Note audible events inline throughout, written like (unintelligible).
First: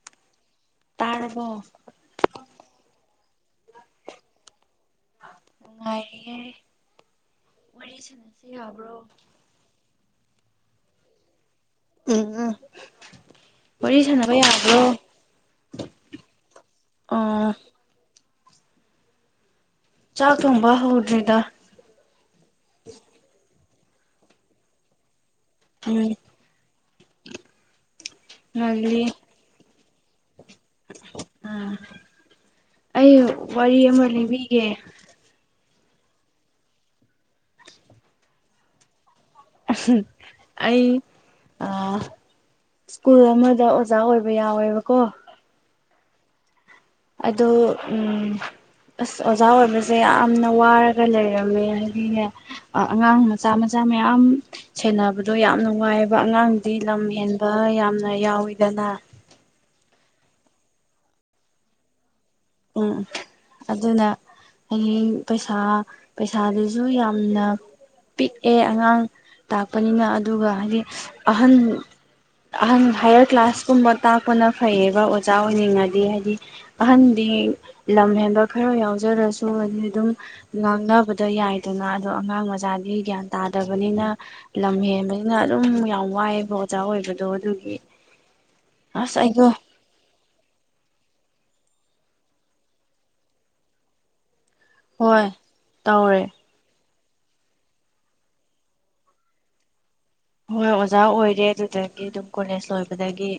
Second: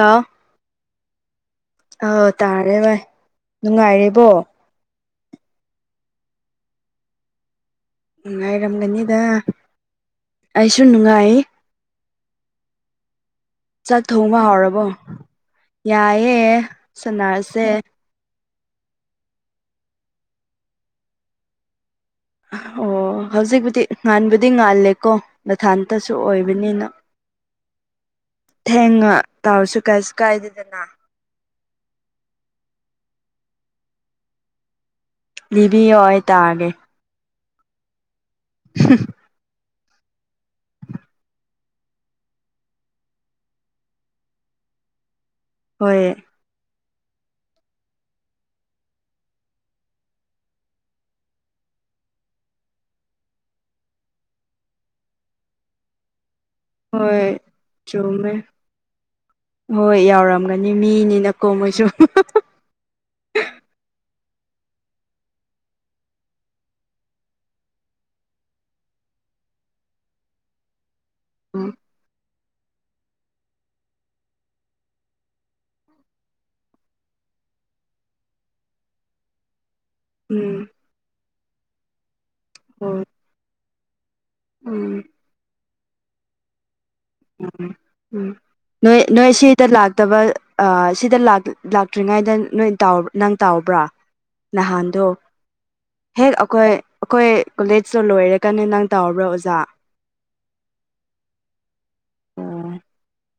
ꯑꯣ ꯇꯥꯔꯕꯣ ꯑꯣ ꯇꯥꯔꯦ ꯚꯥꯏ ꯅꯨꯡꯉꯥꯏꯔꯤꯕꯣ ꯅꯨꯡꯉꯥꯏꯔꯤꯌꯦ ꯋꯥꯔꯤ ꯁꯥꯟꯅꯁꯤ ꯌꯥꯕ꯭ꯔꯣ ꯅꯨꯡꯉꯥꯏꯔꯝꯒꯅꯤꯗ ꯑꯩꯁꯨ ꯅꯨꯡꯉꯥꯏ ꯎꯝ ꯎꯝ ꯋꯥꯔꯤ ꯆꯥꯛ ꯁꯥꯟꯅꯕ ꯊꯣꯡꯕ ꯌꯥꯕ꯭ꯔꯣ ꯍꯥꯎꯔꯕꯣ ꯌꯥꯏꯑꯦ ꯑꯣ ꯁꯟꯅꯔꯁꯦ ꯆꯥꯛ ꯊꯝꯕ ꯍꯧꯗ꯭ꯔꯔꯤꯗ ꯑꯣ ꯍꯧꯖꯤꯛꯄꯨꯗꯤ ꯉꯥꯟꯕꯕꯨꯗꯤ ꯉꯥꯜꯂꯦꯀꯣ ꯃꯊꯥꯇꯁꯨ ꯎꯝ ꯑꯣꯏꯕꯅꯤꯅ ꯉꯜꯂꯤ ꯊꯦꯡꯉ ꯇꯥꯎꯔꯁꯨ ꯀꯥꯏꯁꯨ ꯀꯥꯏꯗꯦꯗꯅ ꯎꯝ ꯑꯩ ꯋꯥꯔꯤ ꯑꯃ ꯂꯤꯕꯤꯒꯦ ꯂꯤꯕꯤ ꯑꯣꯏ ꯑꯣꯏ ꯇꯥꯒꯦ ꯍ ꯑꯩ ꯑ ꯁ꯭ꯀꯨꯜ ꯑꯃꯗ ꯑꯣꯖꯥ ꯑꯣꯏꯕ ꯌꯥꯎꯋꯦꯕꯀꯣ ꯍꯣꯏ ꯑꯗ ꯎꯝ ꯑꯁ ꯑꯣꯖꯥ ꯑꯣꯏꯕꯁꯦ ꯌꯥꯝꯅ ꯋꯥꯔꯒ ꯂꯩꯔꯝꯃꯦ ꯍꯥꯏꯗꯤꯅꯦ ꯑꯉꯥꯡ ꯃꯆꯥ ꯃꯆꯥ ꯃꯌꯥꯝ ꯁꯦꯟꯅꯕꯗꯣ ꯌꯥꯝꯅꯅꯨꯡ ꯋꯥꯏꯑꯕ ꯑꯉꯥꯡ ꯑꯩ ꯂꯝ ꯍꯣꯏ ꯍꯦꯟꯕ ꯌꯥꯝꯅ ꯆꯨꯝꯃꯦ ꯌꯥꯎꯋꯤꯗꯅ ꯍꯣꯏ ꯌꯥꯎꯔꯝꯒꯅꯤ ꯃꯤꯅꯤꯅꯀꯣ ꯃꯣꯏꯁꯨ ꯎꯝ ꯑꯗꯨꯅ ꯍꯌꯦꯡ ꯄꯩꯁꯥ ꯄꯩꯁꯥꯗꯨꯁꯨ ꯌꯥꯝꯅ ꯄꯤꯛꯑꯦ ꯑꯉꯥꯡ ꯇꯥꯛꯄꯅꯤꯅ ꯑꯗꯨꯒ ꯍꯥꯏꯗꯤ ꯑꯍꯟ ꯑꯍꯟ ꯍꯥꯏꯌꯔ ꯀ꯭ꯂꯥꯁ ꯀꯨꯝꯕ ꯇꯥꯛꯄꯅ ꯐꯩꯌꯦꯕ ꯑꯣꯖꯥ ꯑꯣꯏꯅꯤꯡꯉꯗꯤ ꯍꯥꯏꯗꯤ ꯑꯍꯟ ꯍꯥꯏꯗꯤ ꯂꯝ ꯍꯦꯟꯕ ꯈꯔ ꯌꯥꯎꯖꯔꯁꯨ ꯍꯥꯏ ꯑꯗꯨꯝ ꯎꯝ ꯉꯥꯡꯅꯕꯗ ꯌꯥꯏ ꯑꯗꯨꯅ ꯑꯗꯣ ꯑꯉꯥꯡ ꯃꯆꯥꯗꯤ ꯍꯣꯏ ꯒ꯭ꯌꯥꯟ ꯇꯥꯗꯕꯅꯤꯅ ꯂꯝ ꯎꯝ ꯍꯦꯟꯕ ꯑꯩꯅ ꯑꯗꯨꯝ ꯌꯥꯝ ꯋꯥꯏꯑꯕ ꯑꯣꯖꯥ ꯑꯣꯏꯕꯅꯤ ꯎꯝ ꯎꯝ ꯅꯣꯏ ꯅꯣꯏ ꯑꯩꯗꯣ ꯁꯤꯗ ꯂꯥꯛꯇꯕ ꯁꯤꯗ ꯂꯥꯛꯇ꯭ꯔꯤꯉꯩꯗ ꯅꯣꯏ ꯅꯪ ꯇꯥꯎꯕ꯭ꯔꯥ ꯅꯍꯥꯟꯗ ꯍꯣꯏ ꯇꯧꯔꯦ ꯍꯦꯛ ꯑꯩꯈꯣꯏ ꯑꯩꯈꯣꯏ ꯀꯣꯂꯦꯖꯇ ꯂꯣꯏꯔꯀꯅꯤ ꯅꯪ ꯇꯧꯔꯕ꯭ꯔꯣ ꯑꯣꯖꯥ ꯍꯣꯏ ꯑꯣꯖꯥ ꯑꯣꯏꯔꯦ ꯑꯗꯨꯗꯒꯤ ꯑꯗꯨꯝ ꯀꯣꯂꯦꯖ ꯂꯣꯏꯕꯗꯒꯤ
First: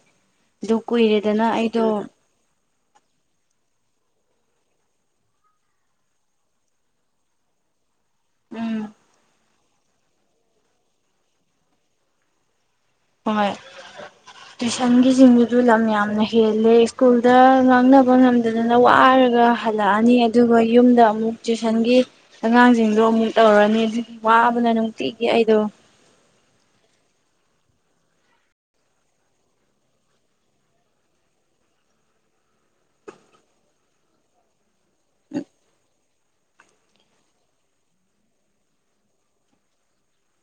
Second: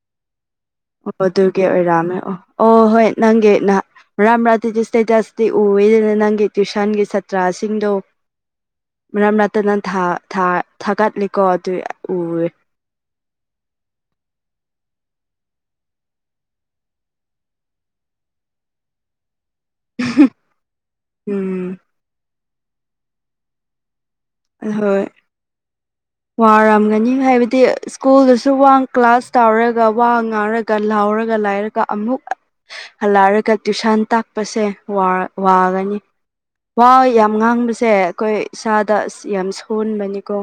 ꯑꯗꯨ ꯑꯣ ꯀꯨꯏꯔꯦꯗꯅ ꯑꯗꯨꯒꯤ ꯑꯩꯗꯣ ꯑꯣꯏꯔꯝꯃꯦ ꯑꯣ ꯑꯣ ꯍꯣꯏ ꯅꯪꯒꯤ ꯅꯍ ꯃꯔꯥꯥꯇꯤ ꯏꯁꯇꯦꯇꯁꯇꯤ ꯎꯋꯗꯅ ꯅꯪꯒꯤ ꯇ꯭ꯋꯨꯁꯟꯒꯤ ꯁꯥꯇ꯭ꯔꯥꯁꯤꯡꯗꯣ ꯎꯝ ꯃꯔꯝ ꯅꯠꯇ ꯅꯪꯥ ꯊꯥꯒꯠꯂꯦꯀꯣ ꯑꯗꯨ ꯎꯔꯦ ꯍꯣꯏ ꯇꯨꯏꯤꯁꯟꯒꯤ ꯆꯤꯡꯗꯨꯁꯨ ꯂꯝ ꯌꯥꯝꯅ ꯍꯦꯜꯂꯦ ꯁ꯭ꯀꯨꯜꯗ ꯉꯥꯡꯅꯕ ꯉꯝꯗꯗꯅ ꯋꯥꯔꯒ ꯍꯜꯂꯛꯑꯅꯤ ꯑꯗꯨꯒ ꯌꯨꯝꯗ ꯑꯃꯨꯛ ꯎꯝ ꯇ꯭ꯏꯤꯁꯟꯒꯤ ꯑꯉꯥꯡꯁꯤꯡꯗꯣ ꯑꯃꯨꯛ ꯇꯧꯔꯅꯤ ꯑꯗꯨꯒꯤ ꯋꯥꯕꯅ ꯍꯣꯏ ꯅꯨꯡꯇꯤꯒꯤ ꯑꯩꯗꯣ ꯋꯥꯔꯝꯒꯅꯤ ꯍꯥꯏꯕꯗꯤ ꯁ꯭ꯀꯨꯜꯗꯁꯨ ꯋꯥ ꯀ꯭ꯂꯥꯁ ꯇꯧꯔꯒ ꯋꯥ ꯉꯥꯡꯔꯒ ꯂꯥꯎꯔꯒ ꯂꯥꯏꯔ ꯀ ꯑꯃꯨꯛ ꯍꯜꯂꯛꯔꯒ ꯇ꯭ꯨꯁꯥꯟ ꯇꯥꯛꯄꯁꯦ ꯋꯥꯒꯅꯤ ꯋꯥ ꯌꯥꯝ ꯉꯥꯡꯕꯁꯦ ꯑꯩꯈꯣꯏ ꯏꯁꯥꯗ ꯑꯁ ꯌꯥꯝ ꯁꯣꯟꯕꯅꯤꯀꯣ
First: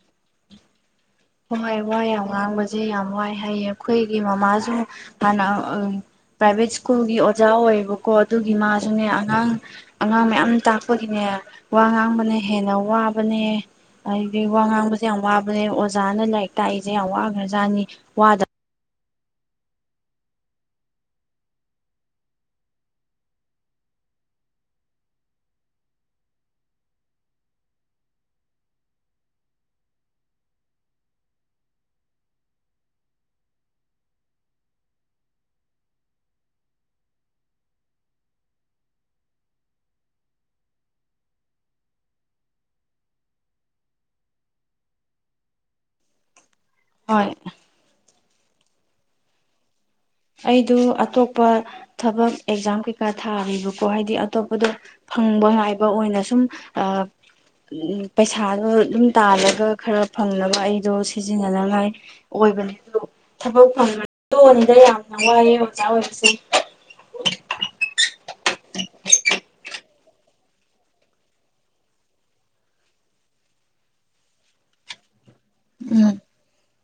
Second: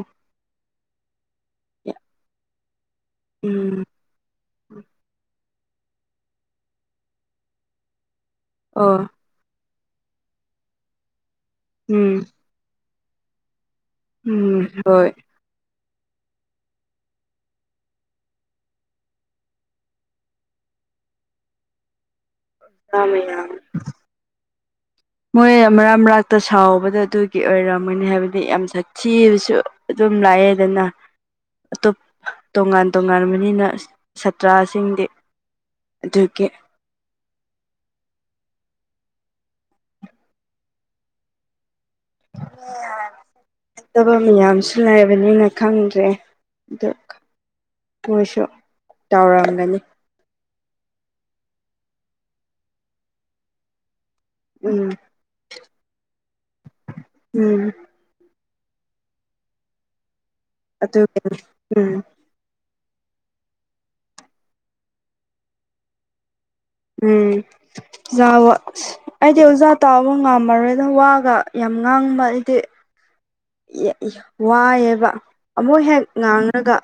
ꯍꯣꯏ ꯋꯥꯏ ꯌꯥꯝ ꯉꯥꯡꯕꯁꯦ ꯌꯥꯝ ꯋꯥꯏ ꯍꯥꯏꯌꯦ ꯎꯝ ꯑꯩꯈꯣꯏꯒꯤ ꯃꯃꯥꯁꯨ ꯍꯥꯟꯅ ꯄ꯭ꯔꯥꯏꯚꯦꯠ ꯁ꯭ꯀꯨꯜꯒꯤ ꯑꯣꯖꯥ ꯑꯣꯏꯌꯦꯕꯀꯣ ꯑꯗꯨꯒꯤ ꯑꯣ ꯃꯥꯁꯨꯅꯦ ꯑꯉꯥꯡ ꯑꯉꯥꯡ ꯃꯌꯥꯝ ꯇꯥꯛꯄꯒꯤꯅꯦ ꯋꯥ ꯎꯝ ꯉꯥꯡꯕꯅ ꯍꯦꯟꯅ ꯋꯥꯕꯅꯦ ꯍꯥꯏꯗꯤ ꯋꯥ ꯎꯝ ꯉꯥꯡꯕꯁꯦ ꯍꯣꯏ ꯌꯥꯝ ꯋꯥꯕꯅꯦ ꯑꯣꯖꯥꯅ ꯂꯥꯏꯔꯤꯛ ꯇꯥꯛꯏꯁꯦ ꯌꯥꯝ ꯋꯥꯈ꯭ꯔꯖꯥꯠꯅꯤ ꯋꯥꯗ ꯀꯃꯌꯥ ꯃꯣꯏ ꯃꯔꯛ ꯃꯔꯥꯛꯛꯇ ꯁꯥꯎꯕꯗꯣ ꯑꯗꯨꯒꯤ ꯑꯣꯏꯔꯝꯒꯅꯤ ꯍꯥꯏꯕꯗꯤ ꯌꯥꯝ ꯁꯥꯛꯊꯤꯕꯁꯨ ꯑꯗꯨꯝ ꯂꯥꯛꯑꯦꯗꯅ ꯑꯇꯣꯞ ꯇꯣꯉꯥꯟ ꯇꯣꯉꯥꯟꯕꯅꯤꯅ ꯁꯥꯇ꯭ꯔꯥꯁꯤꯡꯗꯤ ꯑꯗꯨꯗꯒꯤꯦ ꯐꯠꯇꯕ ꯃꯌꯥꯝꯁꯨ ꯂꯩꯕꯅꯤꯅ ꯈꯪꯗ꯭ꯔꯦ ꯑ ꯍꯣꯏ ꯃꯣꯏꯁꯨ ꯇꯧꯔꯝꯒꯅꯤ ꯑꯩꯗꯨ ꯑꯇꯣꯞꯄ ꯊꯕꯛ ꯑꯦꯛꯖꯥꯝ ꯀꯩꯀꯥ ꯊꯥꯔꯤꯕꯀꯣ ꯍꯥꯏꯗꯤ ꯑꯠ ꯑꯇꯣꯞꯄꯗꯣ ꯎꯝ ꯐꯪꯕ ꯉꯥꯏꯕ ꯑꯣꯏꯅ ꯁꯨꯝ ꯑ ꯎꯝ ꯄꯩꯁꯥꯗꯣ ꯑꯗꯨꯝ ꯇꯥꯜꯂꯒ ꯈꯔ ꯐꯪꯅꯕ ꯑꯩꯗꯣ ꯑꯗꯨ ꯁꯤꯖꯤꯟꯅꯅꯉꯥꯏ ꯎꯝ ꯑꯣꯏꯕꯅꯦ ꯑꯗꯣ ꯊꯕꯛ ꯐꯪꯗꯔꯠ ꯇꯣꯛꯑꯅꯤꯗ ꯌꯥꯝꯅ ꯋꯥꯏꯑꯦ ꯑꯣꯖꯥ ꯑꯣꯏꯕꯁꯦ ꯎꯝ ꯆꯥꯋꯣ ꯑꯩꯗꯤ ꯑꯣꯖꯠ ꯇꯥꯕ ꯉꯝꯃꯔꯣꯏꯗ ꯋꯥꯒ ꯌꯥꯝ ꯉꯥꯡꯕ ꯑꯩꯗꯤ ꯌꯦ ꯌ ꯋꯥꯏꯑꯦꯕ ꯑꯃꯨꯛ ꯍꯦꯟ ꯎꯝ ꯉꯥꯡꯔꯒ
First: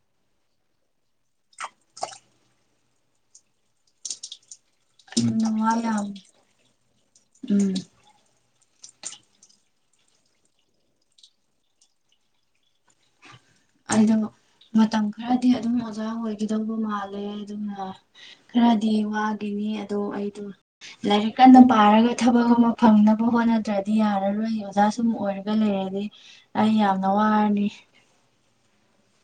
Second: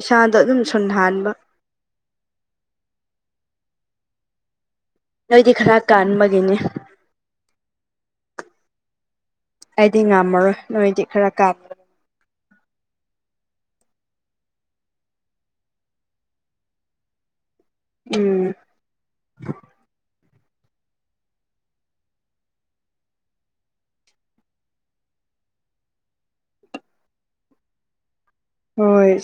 ꯏꯁꯥꯗ ꯑꯗꯨꯝ ꯁꯨꯟ ꯍꯥꯟꯕ ꯑꯗꯨꯅ ꯅꯣꯏꯗꯤ ꯋꯥ ꯈꯔ ꯌꯥꯝ ꯀꯥꯟꯕꯒꯦꯅꯦ ꯎꯝ ꯑꯩꯗꯤ ꯉꯝꯃꯔꯣꯏ ꯅꯣꯏꯗꯤ ꯈꯔ ꯀꯥꯞ ꯑꯥꯏꯗꯣꯅꯣ ꯈꯔꯗꯤ ꯑꯗꯨꯝ ꯑꯣꯖꯥ ꯑꯣꯏꯒꯤꯗꯧꯕ ꯃꯥꯜꯂꯦ ꯑꯗꯨꯅ ꯎꯝ ꯈꯔꯗꯤ ꯋꯥꯒꯤꯅꯤ ꯑꯗꯣ ꯑꯩꯗꯨ ꯂꯥꯏꯔꯤꯛ ꯀꯟꯅ ꯄꯥꯔꯒ ꯊꯕꯛ ꯑꯃ ꯐꯪꯅꯕ ꯍꯣꯠꯅꯗ꯭ꯔꯗꯤ ꯌꯥꯔꯔꯣꯏ ꯑꯣꯖꯥ ꯁꯨꯝ ꯑꯣꯏꯔ ꯒ ꯂꯩꯔꯗꯤ ꯑꯩ ꯌꯥꯝꯅ ꯋꯥꯔꯅꯤ ꯍꯣꯏ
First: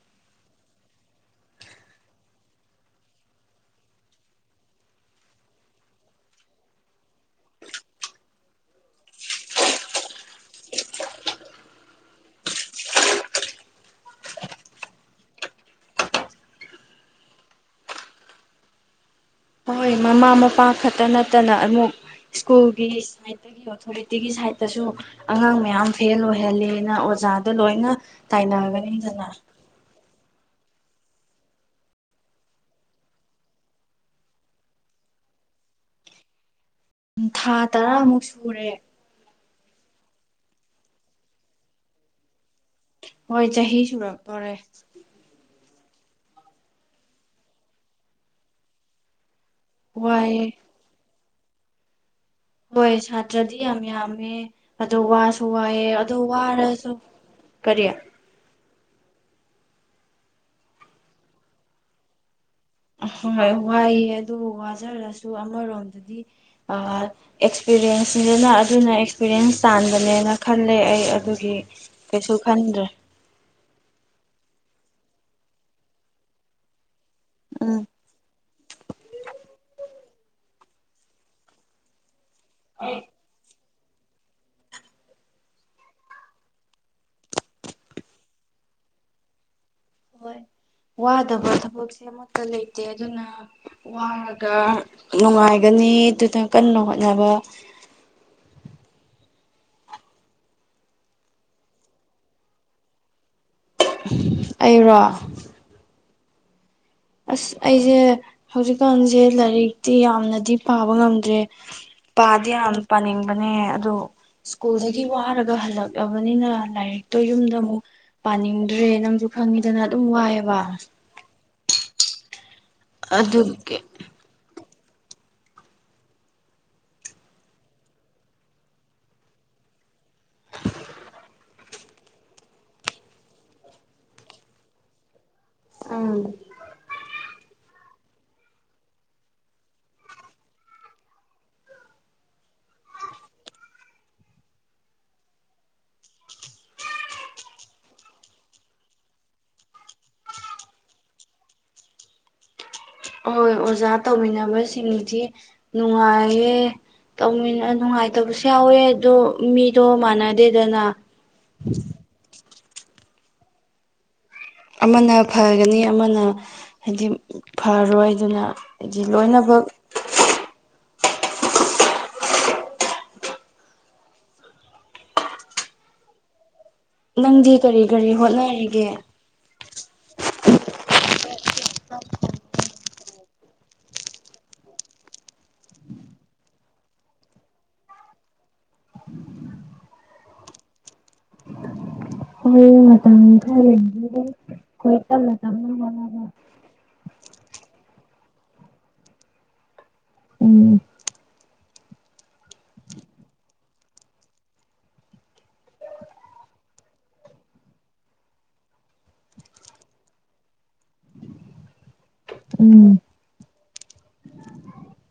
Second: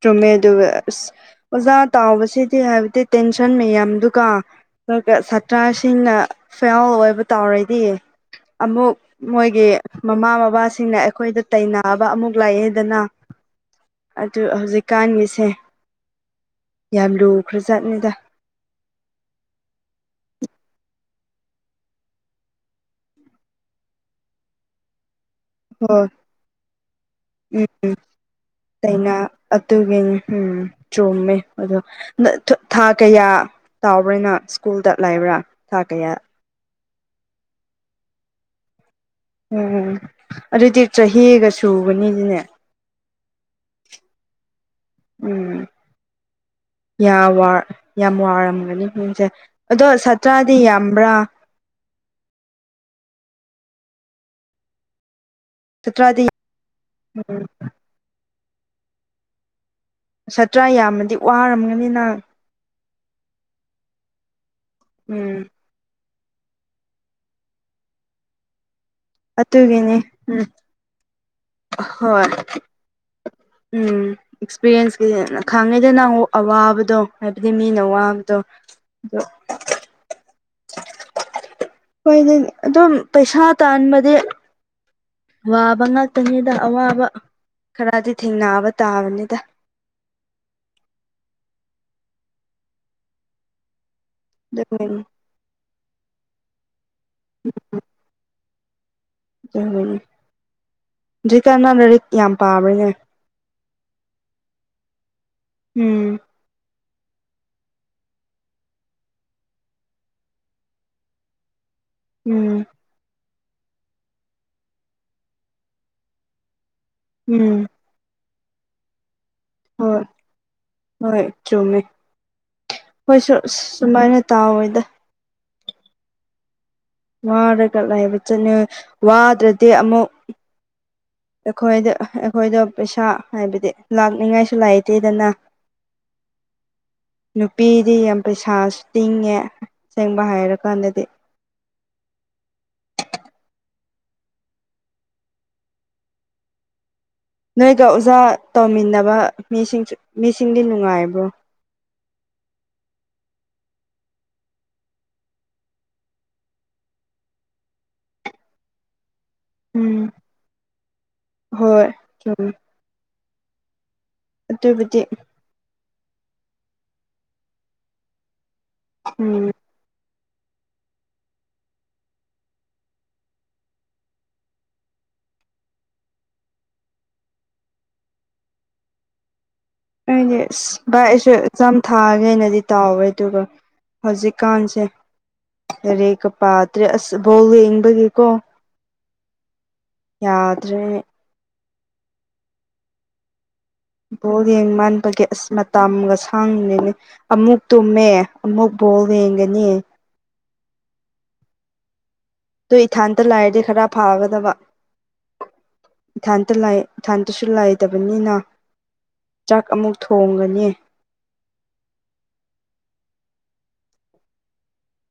ꯆꯨꯝꯃꯦ ꯑꯗꯨꯒ ꯑꯁ ꯑꯣꯖꯥ ꯇꯥꯎꯕꯁꯤꯗꯤ ꯍꯥꯏꯕꯗꯤ ꯇꯦꯟꯁꯟ ꯃꯌꯥꯝꯗꯨꯒ ꯗꯣꯒ ꯁꯥꯇ꯭ꯔꯁꯤꯡꯅ ꯐꯦꯜ ꯑꯣꯏꯕ ꯇꯥꯎꯔꯗꯤ ꯑꯃꯨꯛ ꯃꯣꯏꯒꯤ ꯃꯃꯥ ꯃꯕꯥꯁꯤꯡꯅ ꯑꯩꯈꯣꯏꯗ ꯇꯩꯅꯑꯕ ꯑꯃꯨꯛ ꯂꯩꯑꯦꯗꯅ ꯑꯗꯨ ꯍꯧꯖꯤꯛꯀꯥꯟꯒꯤꯁꯦ ꯌꯥꯝ ꯂꯨꯈ꯭ꯔ ꯖꯥꯠꯅꯤꯗ ꯍꯣꯏ ꯃꯃꯥ ꯃꯄꯥ ꯈꯠꯇ ꯅꯠꯇꯅ ꯑꯃꯨꯛ ꯁ꯭ꯀꯨꯜꯒꯤ ꯁꯥꯏꯠꯗ ꯏꯌꯣ ꯑꯣꯊꯣꯔꯤꯇꯤꯒꯤ ꯁꯥꯏꯠꯇꯁꯨ ꯑꯉꯥꯡ ꯃꯌꯥꯝ ꯍꯣꯏ ꯐꯦꯜ ꯑꯣꯏꯍꯜꯂꯦꯅ ꯑꯣꯖꯥꯗ ꯂꯣꯏꯅ ꯇꯥꯏꯅꯒꯅꯤꯗꯅ ꯑꯇꯨꯒꯤꯟ ꯎꯝ ꯆꯣꯝꯃꯦ ꯑꯗꯣ ꯅ ꯊ ꯊꯥ ꯀꯌꯥ ꯇꯥꯎꯕ꯭ꯔꯦꯅ ꯁ꯭ꯀꯨꯜꯗ ꯂꯥꯏꯕ꯭ꯔꯥ ꯊꯥ ꯀꯌꯥ ꯎ ꯊꯥ ꯇꯔꯥꯃꯨꯛ ꯁꯨꯔꯦ ꯎꯝ ꯑꯗꯨꯗꯤ ꯆꯍꯤꯒ ꯁꯨꯕꯅꯤꯗꯤꯅꯦ ꯍꯣꯏ ꯆꯍꯤ ꯁꯨꯔꯛꯇꯣꯔꯦ ꯎꯝ ꯌꯥꯝ ꯋꯥꯔ ꯌꯥꯝ ꯋꯥꯔꯝꯒꯅꯤ ꯃꯤꯟꯁꯦ ꯑꯗꯣ ꯋꯥꯏꯑꯦ ꯁꯥꯇ꯭ꯔꯗꯤ ꯌꯥꯝꯕ꯭ꯔꯥ ꯃꯣꯏ ꯁꯥꯇ꯭ꯔꯗꯤ ꯌꯥꯝ ꯌꯥꯝꯃꯦ ꯑꯗꯣ ꯋꯥꯁꯨ ꯋꯥꯏꯑꯦ ꯑꯗꯣ ꯁꯥꯇ꯭ꯔꯥꯗꯤ ꯋꯥꯔꯁꯨ ꯀꯔꯤꯌ ꯁꯥꯇ꯭ꯔ ꯌꯥꯝꯅꯗꯤ ꯋꯥꯔꯝꯒꯅꯤ ꯅ ꯍꯣꯏ ꯋꯥꯏꯑꯦ ꯑꯗꯨꯕꯨ ꯋꯥꯖꯔꯁꯨ ꯎꯝ ꯑꯃꯔꯣꯝꯗꯗꯤ ꯑ ꯑꯦꯛꯁꯄꯤꯔꯦꯟꯁ ꯅꯤꯗꯅ ꯑꯗꯨꯅ ꯑꯦꯛ ꯄꯤꯔꯦꯟꯁ ꯑꯗꯨꯒꯤꯅꯤ ꯇꯥꯟꯕꯅꯦꯅ ꯎꯝ ꯈꯜꯂꯦ ꯑꯩ ꯑꯗꯨꯒꯤ ꯍꯣꯏ ꯀꯩꯁꯨ ꯈꯟꯗ꯭ꯔꯦ ꯎꯝ ꯑꯦꯛꯁꯄꯤꯔꯦꯟꯁꯀꯤꯅꯦꯅ ꯈꯥꯡꯉꯩꯗ ꯅꯪ ꯋꯨ ꯑꯋꯥꯕꯗꯣ ꯍꯥꯏꯕꯗꯤ ꯃꯤꯅ ꯎꯝ ꯋꯥꯕꯗꯣ ꯑꯗꯣ ꯍꯣꯏꯗꯦꯅꯦ ꯑꯗꯨꯝ ꯄꯩꯁꯥꯠ ꯇꯥꯟ ꯕꯗꯦ ꯋꯥꯕ ꯉꯥꯛꯇꯅꯤꯗ ꯑꯋꯥꯕ ꯈꯔꯗꯤ ꯊꯦꯡꯅꯕ ꯇꯥꯕꯅꯤꯗ ꯍꯣꯏ ꯋꯥꯗꯕ ꯊꯕꯛꯁꯤ ꯑꯃꯠꯇ ꯂꯩꯇꯦ ꯑꯗꯨꯅ ꯋꯥ ꯒ ꯑꯗꯨꯒꯤꯅꯤ ꯅꯨꯡꯉꯥꯏꯒꯅꯤ ꯑꯗꯨꯅ ꯀꯟꯅ ꯍꯣꯠꯅꯕ ꯑꯝ ꯖꯤ ꯀꯅꯥ ꯂꯔꯤꯛ ꯌꯥꯝ ꯄꯥꯕꯩꯅꯦ ꯑꯩꯔꯣ ꯎꯝ ꯑꯁ ꯑꯩꯖꯦ ꯍꯧꯖꯤꯛꯀꯥꯟꯖꯦ ꯂꯥꯏꯔꯤꯛꯇꯤ ꯌꯥꯝꯅꯗꯤ ꯄꯥꯕ ꯉꯝꯗ꯭ꯔꯦ ꯄꯥꯗꯤ ꯎꯝ ꯌꯥꯝ ꯄꯅꯤꯡ ꯕꯅꯦ ꯑꯗꯣ ꯁ꯭ꯀꯨꯜꯗꯒꯤ ꯋꯥꯔꯒ ꯍꯜꯂꯛꯂꯕꯅꯤꯅ ꯂꯥꯏꯔꯤꯛꯇꯣ ꯌꯨꯝꯗ ꯎꯝ ꯑꯃꯨꯛ ꯄꯥꯅꯤꯡꯗ꯭ꯔꯦ ꯅꯪꯁꯨ ꯈꯪꯉꯤꯗꯅ ꯍꯣꯏ ꯑꯗꯨꯝ ꯋꯥꯏꯑꯦꯕ ꯍꯣꯏ ꯆꯨꯝꯃꯦ ꯍꯣꯏꯁꯨ ꯑꯗꯨꯒꯤ ꯁꯨꯃꯥꯏꯅ ꯇꯥꯎꯋꯦꯗ ꯋꯥꯔꯒꯂ ꯍꯥꯏꯕ ꯆꯠꯅꯨ ꯋꯥꯗ꯭ꯔꯗꯤ ꯑꯃꯨꯛ ꯑꯩꯈꯣꯏꯗ ꯑꯩꯈꯣꯏꯗ ꯄꯩꯁꯥ ꯍꯥꯏꯕꯗꯤ ꯂꯥꯛꯅꯤꯡꯉꯥꯏꯁꯨ ꯂꯥꯏꯇꯦꯗꯅ ꯎꯝ ꯅꯨꯄꯤꯗꯤ ꯌꯥꯝ ꯄꯩꯁꯥꯁꯨ ꯇꯤꯡꯉꯦ ꯑꯁꯦꯡꯕ ꯍꯥꯏꯔ ꯀꯥꯟꯗꯗꯤ ꯅꯣꯏꯒ ꯑꯣꯖꯥ ꯇꯧꯃꯤꯟꯅꯕ ꯃꯤꯁꯤꯡꯁꯨ ꯃꯤꯁꯤꯡꯗꯤ ꯅꯨꯡꯉꯥꯏꯕ꯭ꯔꯣ ꯑꯣꯏ ꯑꯣꯖꯥ ꯇꯧꯃꯤꯟꯅꯕꯁꯤꯡꯗꯤ ꯅꯨꯡꯉꯥꯏꯌꯦ ꯇꯧꯃꯤꯟ ꯑ ꯅꯨꯡꯉꯥꯏꯇꯕꯁꯨ ꯌꯥꯎꯋꯦ ꯑꯗꯣ ꯃꯤꯗꯣ ꯎꯝ ꯃꯥꯟꯅꯗꯦꯗꯅ (unintelligible) ꯑꯗꯨꯕꯨꯗꯤ ꯑꯃꯅ ꯐꯒꯅꯤ ꯑꯃꯅ ꯍꯥꯏꯗꯤ ꯐꯔꯣꯏ ꯑꯗꯨꯅ ꯍꯥꯏꯗꯤ ꯎꯝ ꯂꯣꯏꯅꯕꯛ ꯅꯪꯗꯤ ꯀꯔꯤ ꯀꯔꯤ ꯍꯣꯠꯅꯔꯤꯒꯦ ꯑꯩꯗꯤ ꯑꯁ ꯚꯥꯏ ꯑꯩꯁꯨ ꯑꯦꯛꯖꯥꯝ ꯊꯥꯒꯦꯅꯗꯤ ꯇꯥꯎꯋꯦ ꯑꯗꯨꯒ ꯍꯧꯖꯤꯛꯀꯥꯟꯁꯦ ꯂꯥꯏꯔꯤꯛꯀ ꯄꯥꯗ꯭ꯔꯦ ꯑꯁ ꯕꯣꯜ ꯌꯦꯡꯕꯒꯤꯀꯣ ꯌꯥꯗ꯭ꯔꯦ (unintelligible) ꯕꯣꯜ ꯑꯩꯈꯣꯏ ꯌꯦꯡꯃꯟꯕꯒꯤ ꯇꯞꯅ ꯑꯁ ꯇꯞꯅ ꯃꯇꯝꯒ ꯍꯣꯠꯅꯕ ꯁꯥꯡꯗꯤꯅꯦ ꯑꯃꯨꯛ ꯇꯨꯝꯃꯦ ꯑꯃꯨꯛ ꯕꯣꯜ ꯌꯦꯡꯒꯅꯤ ꯎꯝ ꯑꯗꯨ ꯏꯊꯟꯇ ꯂꯩꯔꯗꯤ ꯈꯔ ꯐꯥꯒꯗꯕ ꯏꯊꯟꯇ ꯂꯩ ꯏꯊꯟꯇꯁꯨ ꯂꯩꯇꯕꯅꯤꯅ ꯆꯥꯛ ꯑꯃꯨꯛ ꯊꯣꯡꯒꯅꯤ ꯎꯝ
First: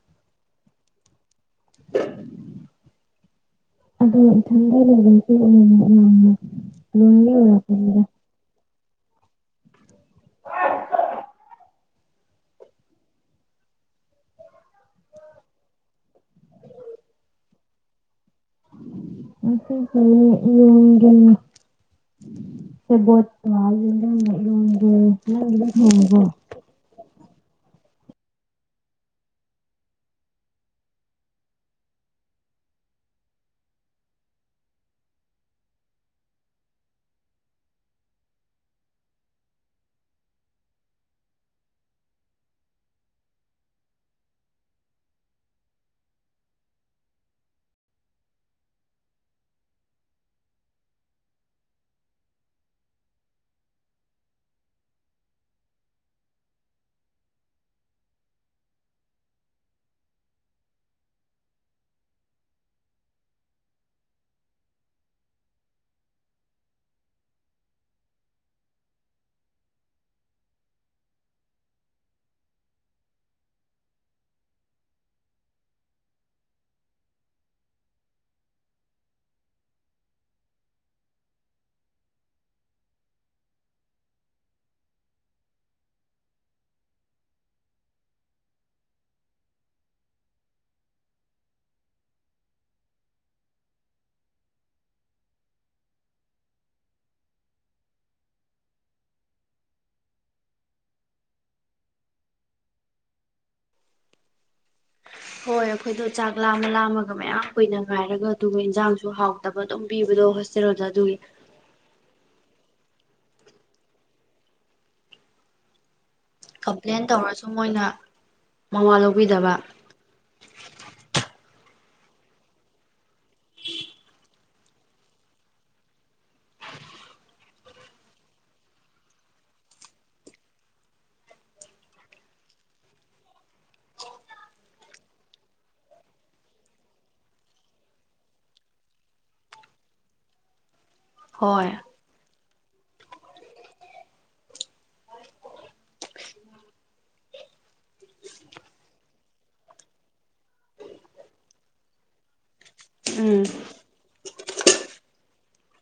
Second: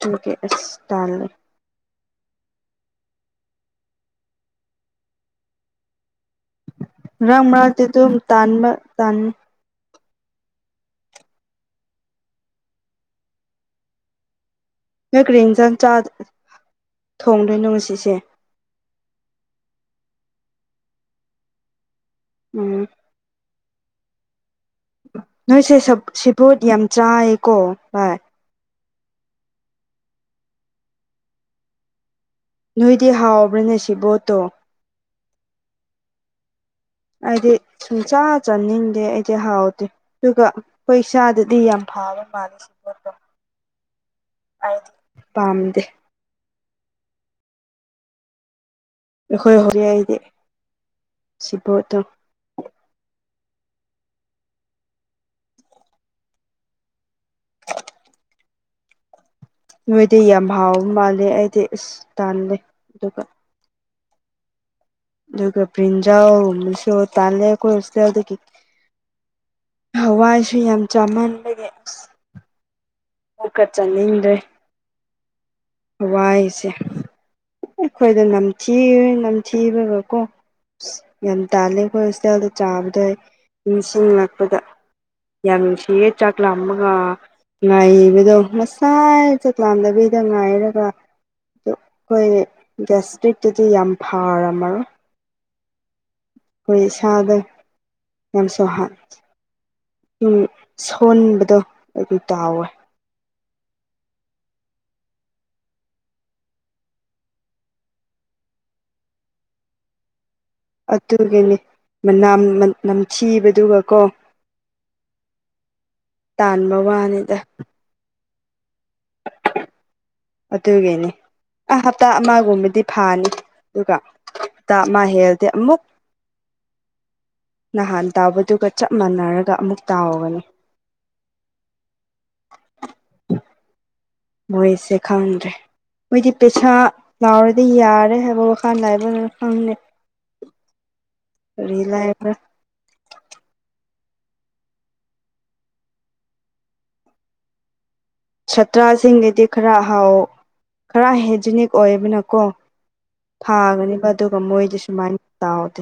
ꯑꯗꯨꯒꯤ ꯑꯁ ꯇꯜꯂꯤ (unintelligible) ꯑꯗꯣ ꯏꯊꯟꯇ ꯂꯩꯕꯗꯨꯁꯨ ꯑꯃꯨꯛ ꯑꯃꯨꯛ ꯌꯥꯝꯅ (unintelligible) ꯃꯔꯛ ꯃꯔꯛꯇꯤ ꯑꯣꯏꯔꯛꯄꯅꯤꯗ ꯑꯗꯨꯝ ꯇꯥꯟꯕ ꯇꯟ ꯅꯣꯏ ꯀꯔꯤ ꯏꯟꯖꯥꯡ ꯆꯥ ꯊꯣꯡꯗꯣꯏꯅꯣ ꯉꯁꯤꯁꯦ ꯉꯁꯤꯁꯦ ꯏꯔꯣꯟꯒꯦꯅ (unintelligible) ꯁꯦꯕꯣꯠꯀꯥ ꯌꯦꯟꯗꯦꯝꯒ ꯏꯔꯣꯟꯕ ꯅꯣꯏꯁꯦ ꯁꯦ ꯁꯦꯕꯣꯠ ꯌꯥꯝ ꯆꯥꯏꯀꯣ ꯚꯥꯏ ꯅꯣꯏꯗꯤ ꯍꯥꯎꯕ꯭ꯔꯅꯦ ꯁꯤꯕꯣꯠꯇꯣ ꯑꯩꯗꯤ ꯁꯨꯡꯆꯥꯥ ꯆꯥꯅꯤꯡꯗꯦ ꯑꯩꯗꯤ ꯍꯥꯎꯇꯦ ꯑꯗꯨꯒ ꯑꯩꯈꯣꯏ ꯏꯁꯥꯗꯗꯤ ꯌꯥꯝ ꯐꯥꯕ ꯃꯥꯜꯂꯦ ꯁꯤꯕꯣꯠꯇꯣ (inaudible) ꯑꯩꯗꯤ ꯄꯥꯝꯗꯦ ꯑꯩꯈꯣꯏ ꯍꯧꯔꯤ ꯑꯩꯗꯤ ꯁꯤꯕꯣꯠꯇꯨ ꯅꯣꯏꯗꯤ ꯌꯥꯝ ꯍꯥꯎꯕ ꯃꯥꯜꯂꯦ ꯑꯩꯗꯤ ꯏꯁ ꯇꯜꯂꯦ ꯑꯗꯨꯒ ꯑꯗꯨꯒ ꯕꯔꯤꯟꯖꯜ ꯒꯨꯝꯕꯁꯨ ꯇꯜꯂꯦ ꯑꯩꯈꯣꯏ ꯍꯣꯁꯇꯦꯜꯗꯒꯤ ꯍꯋꯥꯏꯁꯨ ꯌꯥꯝ ꯆꯥꯃꯟꯕꯒꯤ ꯏꯁ ꯑꯃꯨꯛꯀꯥ ꯆꯠꯅꯤꯡꯗ꯭ꯔꯦ ꯍꯋꯥꯏꯁꯦ ꯑꯩꯈꯣꯏꯗ ꯅꯝꯊꯤ ꯅꯝꯊꯤꯕꯒꯀꯣ ꯑꯁ ꯌꯥꯝ ꯇꯥꯜꯂꯦ ꯑꯩꯈꯣꯏ ꯍꯣꯁꯇꯦꯜꯗ ꯆꯥꯕꯗ ꯅꯤꯡꯁꯤꯡ ꯂꯛꯄꯗ ꯌꯥꯝ ꯅꯨꯡꯁꯤꯌꯦ ꯆꯥꯛ ꯂꯥꯝꯃꯒ ꯉꯥꯏꯕꯗꯣ ꯉꯁꯥꯏ ꯆꯥꯛꯂꯥꯝꯗꯕꯤꯗ ꯉꯥꯏꯔꯒ (unintelligible) ꯑꯩꯈꯣꯏ ꯒꯦꯁꯇ꯭ꯔꯤꯛꯇꯨꯗꯤ ꯌꯥꯝ ꯐꯔꯝꯃꯔꯣꯏ ꯑꯩꯈꯣꯏ ꯏꯁꯥꯗꫭ ꯌꯥꯝꯁꯨꯍꯥꯠ ꯎꯝ ꯁꯣꯟꯕꯗꯣ ꯑꯗꯨ ꯇꯥꯎꯋꯦ ꯍꯣꯏ ꯑꯩꯈꯣꯏꯗꯣ ꯆꯥꯛ ꯂꯥꯝꯃ ꯂꯥꯝꯃꯒ ꯃꯌꯥꯝ ꯀꯨꯏꯅ ꯉꯥꯏꯔꯒ ꯑꯗꯨꯒ ꯏꯟꯖꯥꯡꯖꯨ ꯍꯥꯎꯇꯕ ꯑꯗꯨꯝ ꯄꯤꯕꯗꯣ ꯍꯣꯁ ꯑꯗꯨꯒꯤꯅꯤ ꯃꯅꯝ ꯅꯝꯊꯤꯕꯗꯨꯒ ꯀꯣ ꯇꯥꯟꯕ ꯀꯝꯄ꯭ꯂꯦꯟ ꯋꯥꯅꯤꯗ ꯇꯧꯔꯁꯨ ꯃꯣꯏꯅ ꯃꯋꯥ ꯂꯧꯕꯤꯗꯕ ꯑꯗꯨꯒꯤꯅꯤ ꯑ ꯍꯞꯇꯥ ꯑꯃꯒꯨꯝꯕꯗꯤ ꯐꯥꯅꯤ ꯑꯗꯨꯒ (unintelligible) ꯅꯍꯥꯟ ꯇꯥꯎꯕꯗꯨꯒ ꯆꯞ ꯃꯥꯟꯅꯔꯒ ꯑꯃꯨꯛ ꯇꯥꯎꯒꯅꯤ ꯃꯣꯏꯁꯦ ꯈꯪꯗ꯭ꯔꯦ ꯃꯣꯏꯗꯤ ꯄꯩꯁꯥ ꯂꯥꯎꯔꯗꯤ ꯌꯥꯔꯦ ꯍꯥꯏꯕ ꯋꯥꯈꯜ ꯂꯥꯏꯕ ꯅ꯭ꯔ ꯈꯪꯗꯦ ꯍꯣꯏ ꯔꯤ ꯂꯥꯏꯕ꯭ꯔ ꯁꯥꯠꯇ꯭ꯔꯁꯤꯡꯒꯤꯗꯤ ꯈꯔ ꯍꯥꯎ ꯈꯔ ꯍꯥꯏꯖꯤꯅꯤꯛ ꯑꯣꯏꯕꯅꯀꯣ ꯎꯝ ꯊꯥꯒꯅꯦꯕ ꯑꯗꯨꯒ ꯃꯣꯏꯗꯤ ꯁꯨꯃꯥꯏꯅ ꯇ ꯑꯥꯎꯗꯦ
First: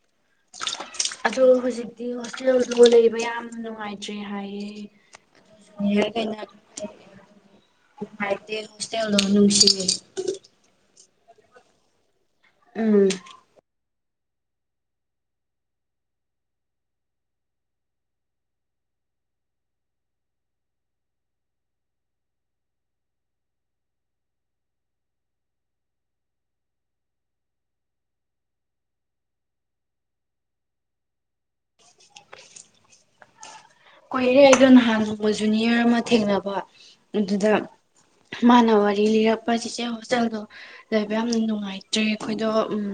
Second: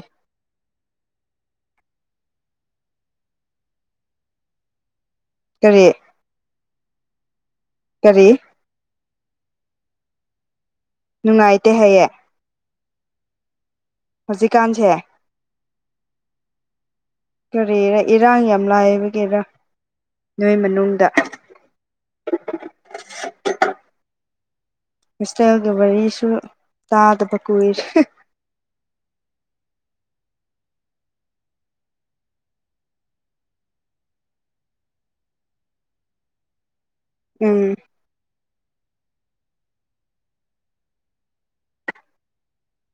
ꯇꫭ ꯍꯧꯖꯤꯛꯇꯤ ꯍꯣꯁꯇꯦꯜꯗꯣ ꯂꯩꯕ ꯌꯥꯝ ꯅꯨꯡꯉꯥꯏꯇ꯭ꯔꯦ ꯍꯥꯏꯌꯦ ꯀꯔꯤ ꯑꯩꯅ ꯅꯨꯡꯉꯥꯏꯇꯦ ꯀꯔꯤ ꯍꫭꯁꯇꯦꯜꯗꫭ ꯅꯨꯡꯁꯤꯑꯦ ꯅꯨꯡꯉꯥꯏꯇꯦ ꯍꯥꯏꯌꯦ ꯎꯝ ꯍꯧꯖꯤꯛꯀꯥꯟꯁꯦ ꯀꯔꯤꯔ ꯏꯔꯥꯡ ꯌꯥꯝ ꯂꯥꯏꯕꯒꯦꯔ ꯅꯣꯏ ꯃꯅꯨꯡꯗ ꯍꫭꯁꯇꯦꯜꯒꯤ ꯋꯥꯔꯤꯁꯨ ꯇꯥꯗꯕ ꯀꯨꯏꯔꯦ ꯀꯣꯏꯔꯦ ꯑꯩꯗꯣ ꯅꯍꯥꯟ ꯅꯣꯡꯕ ꯖꯨꯅꯤꯌꯔ ꯑꯃ ꯊꯦꯡꯅꯕ ꯑꯗꯨꯗ ꯎꯝ ꯃꯥꯅ ꯋꯥꯔꯤ ꯂꯤꯔꯛꯄ ꯆꯆꯦ ꯍꯣꯁꯇꯦꯜꯗꯣ ꯂꯩꯕ ꯌꯥꯝꯅ ꯅꯨꯡꯉꯥꯏꯇ꯭ꯔꯦ ꯑꯩꯈꯣꯏꯗꯣ ꯎꯝ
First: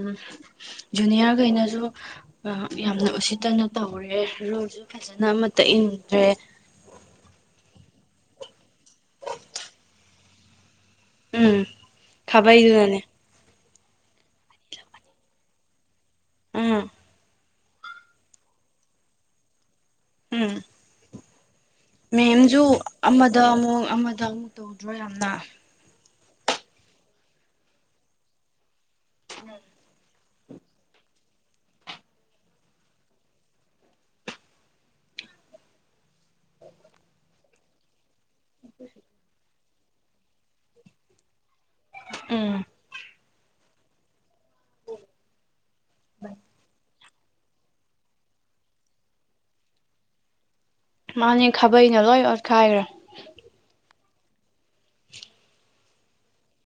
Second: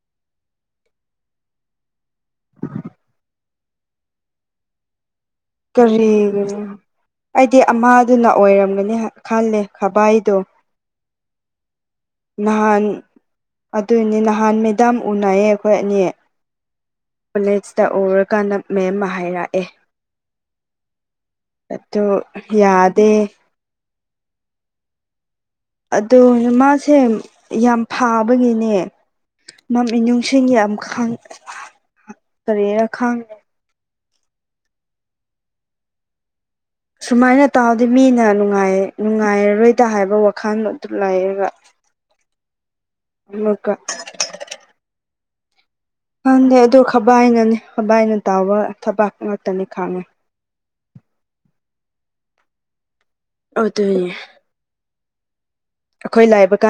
ꯖꯨꯅꯤꯌꯥꯔꯈꯩꯅꯁꯨ ꯌꯥꯝꯅ ꯎꯁꯤꯠꯇꯅ ꯇꯧꯔꯦ ꯔꯣꯜꯁꯨ ꯐꯖꯅ ꯑꯃ ꯀ꯭ꯔꯤꯔꯤ ꯑꯩꯗꯤ ꯑꯃꯗꯨꯅ ꯑꯣꯏꯔꯝꯒꯅꯤ ꯈꯜꯂꯦ ꯈꯚꯏꯗꯣ ꯎꯝ ꯅꯍꯥꯟ ꯈꯥꯕꯩꯗꯨꯅꯅꯦ ꯑꯗꯨꯅꯦ ꯅꯍꯥꯟ ꯃꯦꯗꯥꯝ ꯎꯅꯩꯌꯦ ꯑꯩꯈꯣꯏ ꯑꯅꯤ ꯎꯝ ꯀꯣꯂꯦꯖꯇ ꯎꯔꯀꯥꯟꯗ ꯃꯦꯝ ꯑꯃ ꯍꯥꯏꯔꯛꯑꯦ ꯎꯝ ꯑꯗꯨ ꯃꯦꯝꯁꯨ ꯌꯥꯗꯦ ꯑꯃꯗ ꯑꯃꯨꯛ ꯑꯃꯗ ꯑꯃꯨꯛ ꯇꯧꯗ꯭ꯔꯣ ꯌꯥꯝꯅ ꯑꯗꯣ ꯃꯥꯁꯦ ꯌꯥꯝ ꯐꯥꯕꯒꯤꯅꯦ ꯃꯃꯤꯅꯨꯡꯁꯤꯡ ꯌꯥꯝ ꯈꯥꯡ ꯀꯔꯤꯔꯥ ꯈꯥꯡꯉꯦ ꯎꯝ (inaudible) ꯁꯨꯃꯥꯏꯅ ꯇꯥꯗꯤ ꯃꯤꯅ ꯅꯨꯡꯉꯥꯏ ꯅꯨꯡꯉꯥꯏꯔꯔꯣꯏꯗ ꯍꯥꯏꯕ ꯋꯥꯈꯜ ꯑꯗꯨ ꯂꯩꯔꯒ ꯎꯝ ꯑꯃꯀ ꯈꯟꯗꯦ ꯑꯗꯨ ꯈꯕꯥꯏꯅꯅꯤ ꯈꯕꯥꯏꯅ ꯇꯥꯎꯕ ꯊꯕꯥꯛ ꯉꯥꯛꯇꯅꯤ ꯈꯥꯡꯉꯦ ꯃꯥꯅꯦ ꯈꯥꯕꯩꯅ ꯂꯣꯏ ꯑꯣꯠꯈꯥꯏꯈ꯭ꯔꯦ ꯑꫭꯗꫭꯏꯌꯦ ꯑꯩꯈꯣꯏ ꯂꯥꯏꯕ ꯀꯥꯟ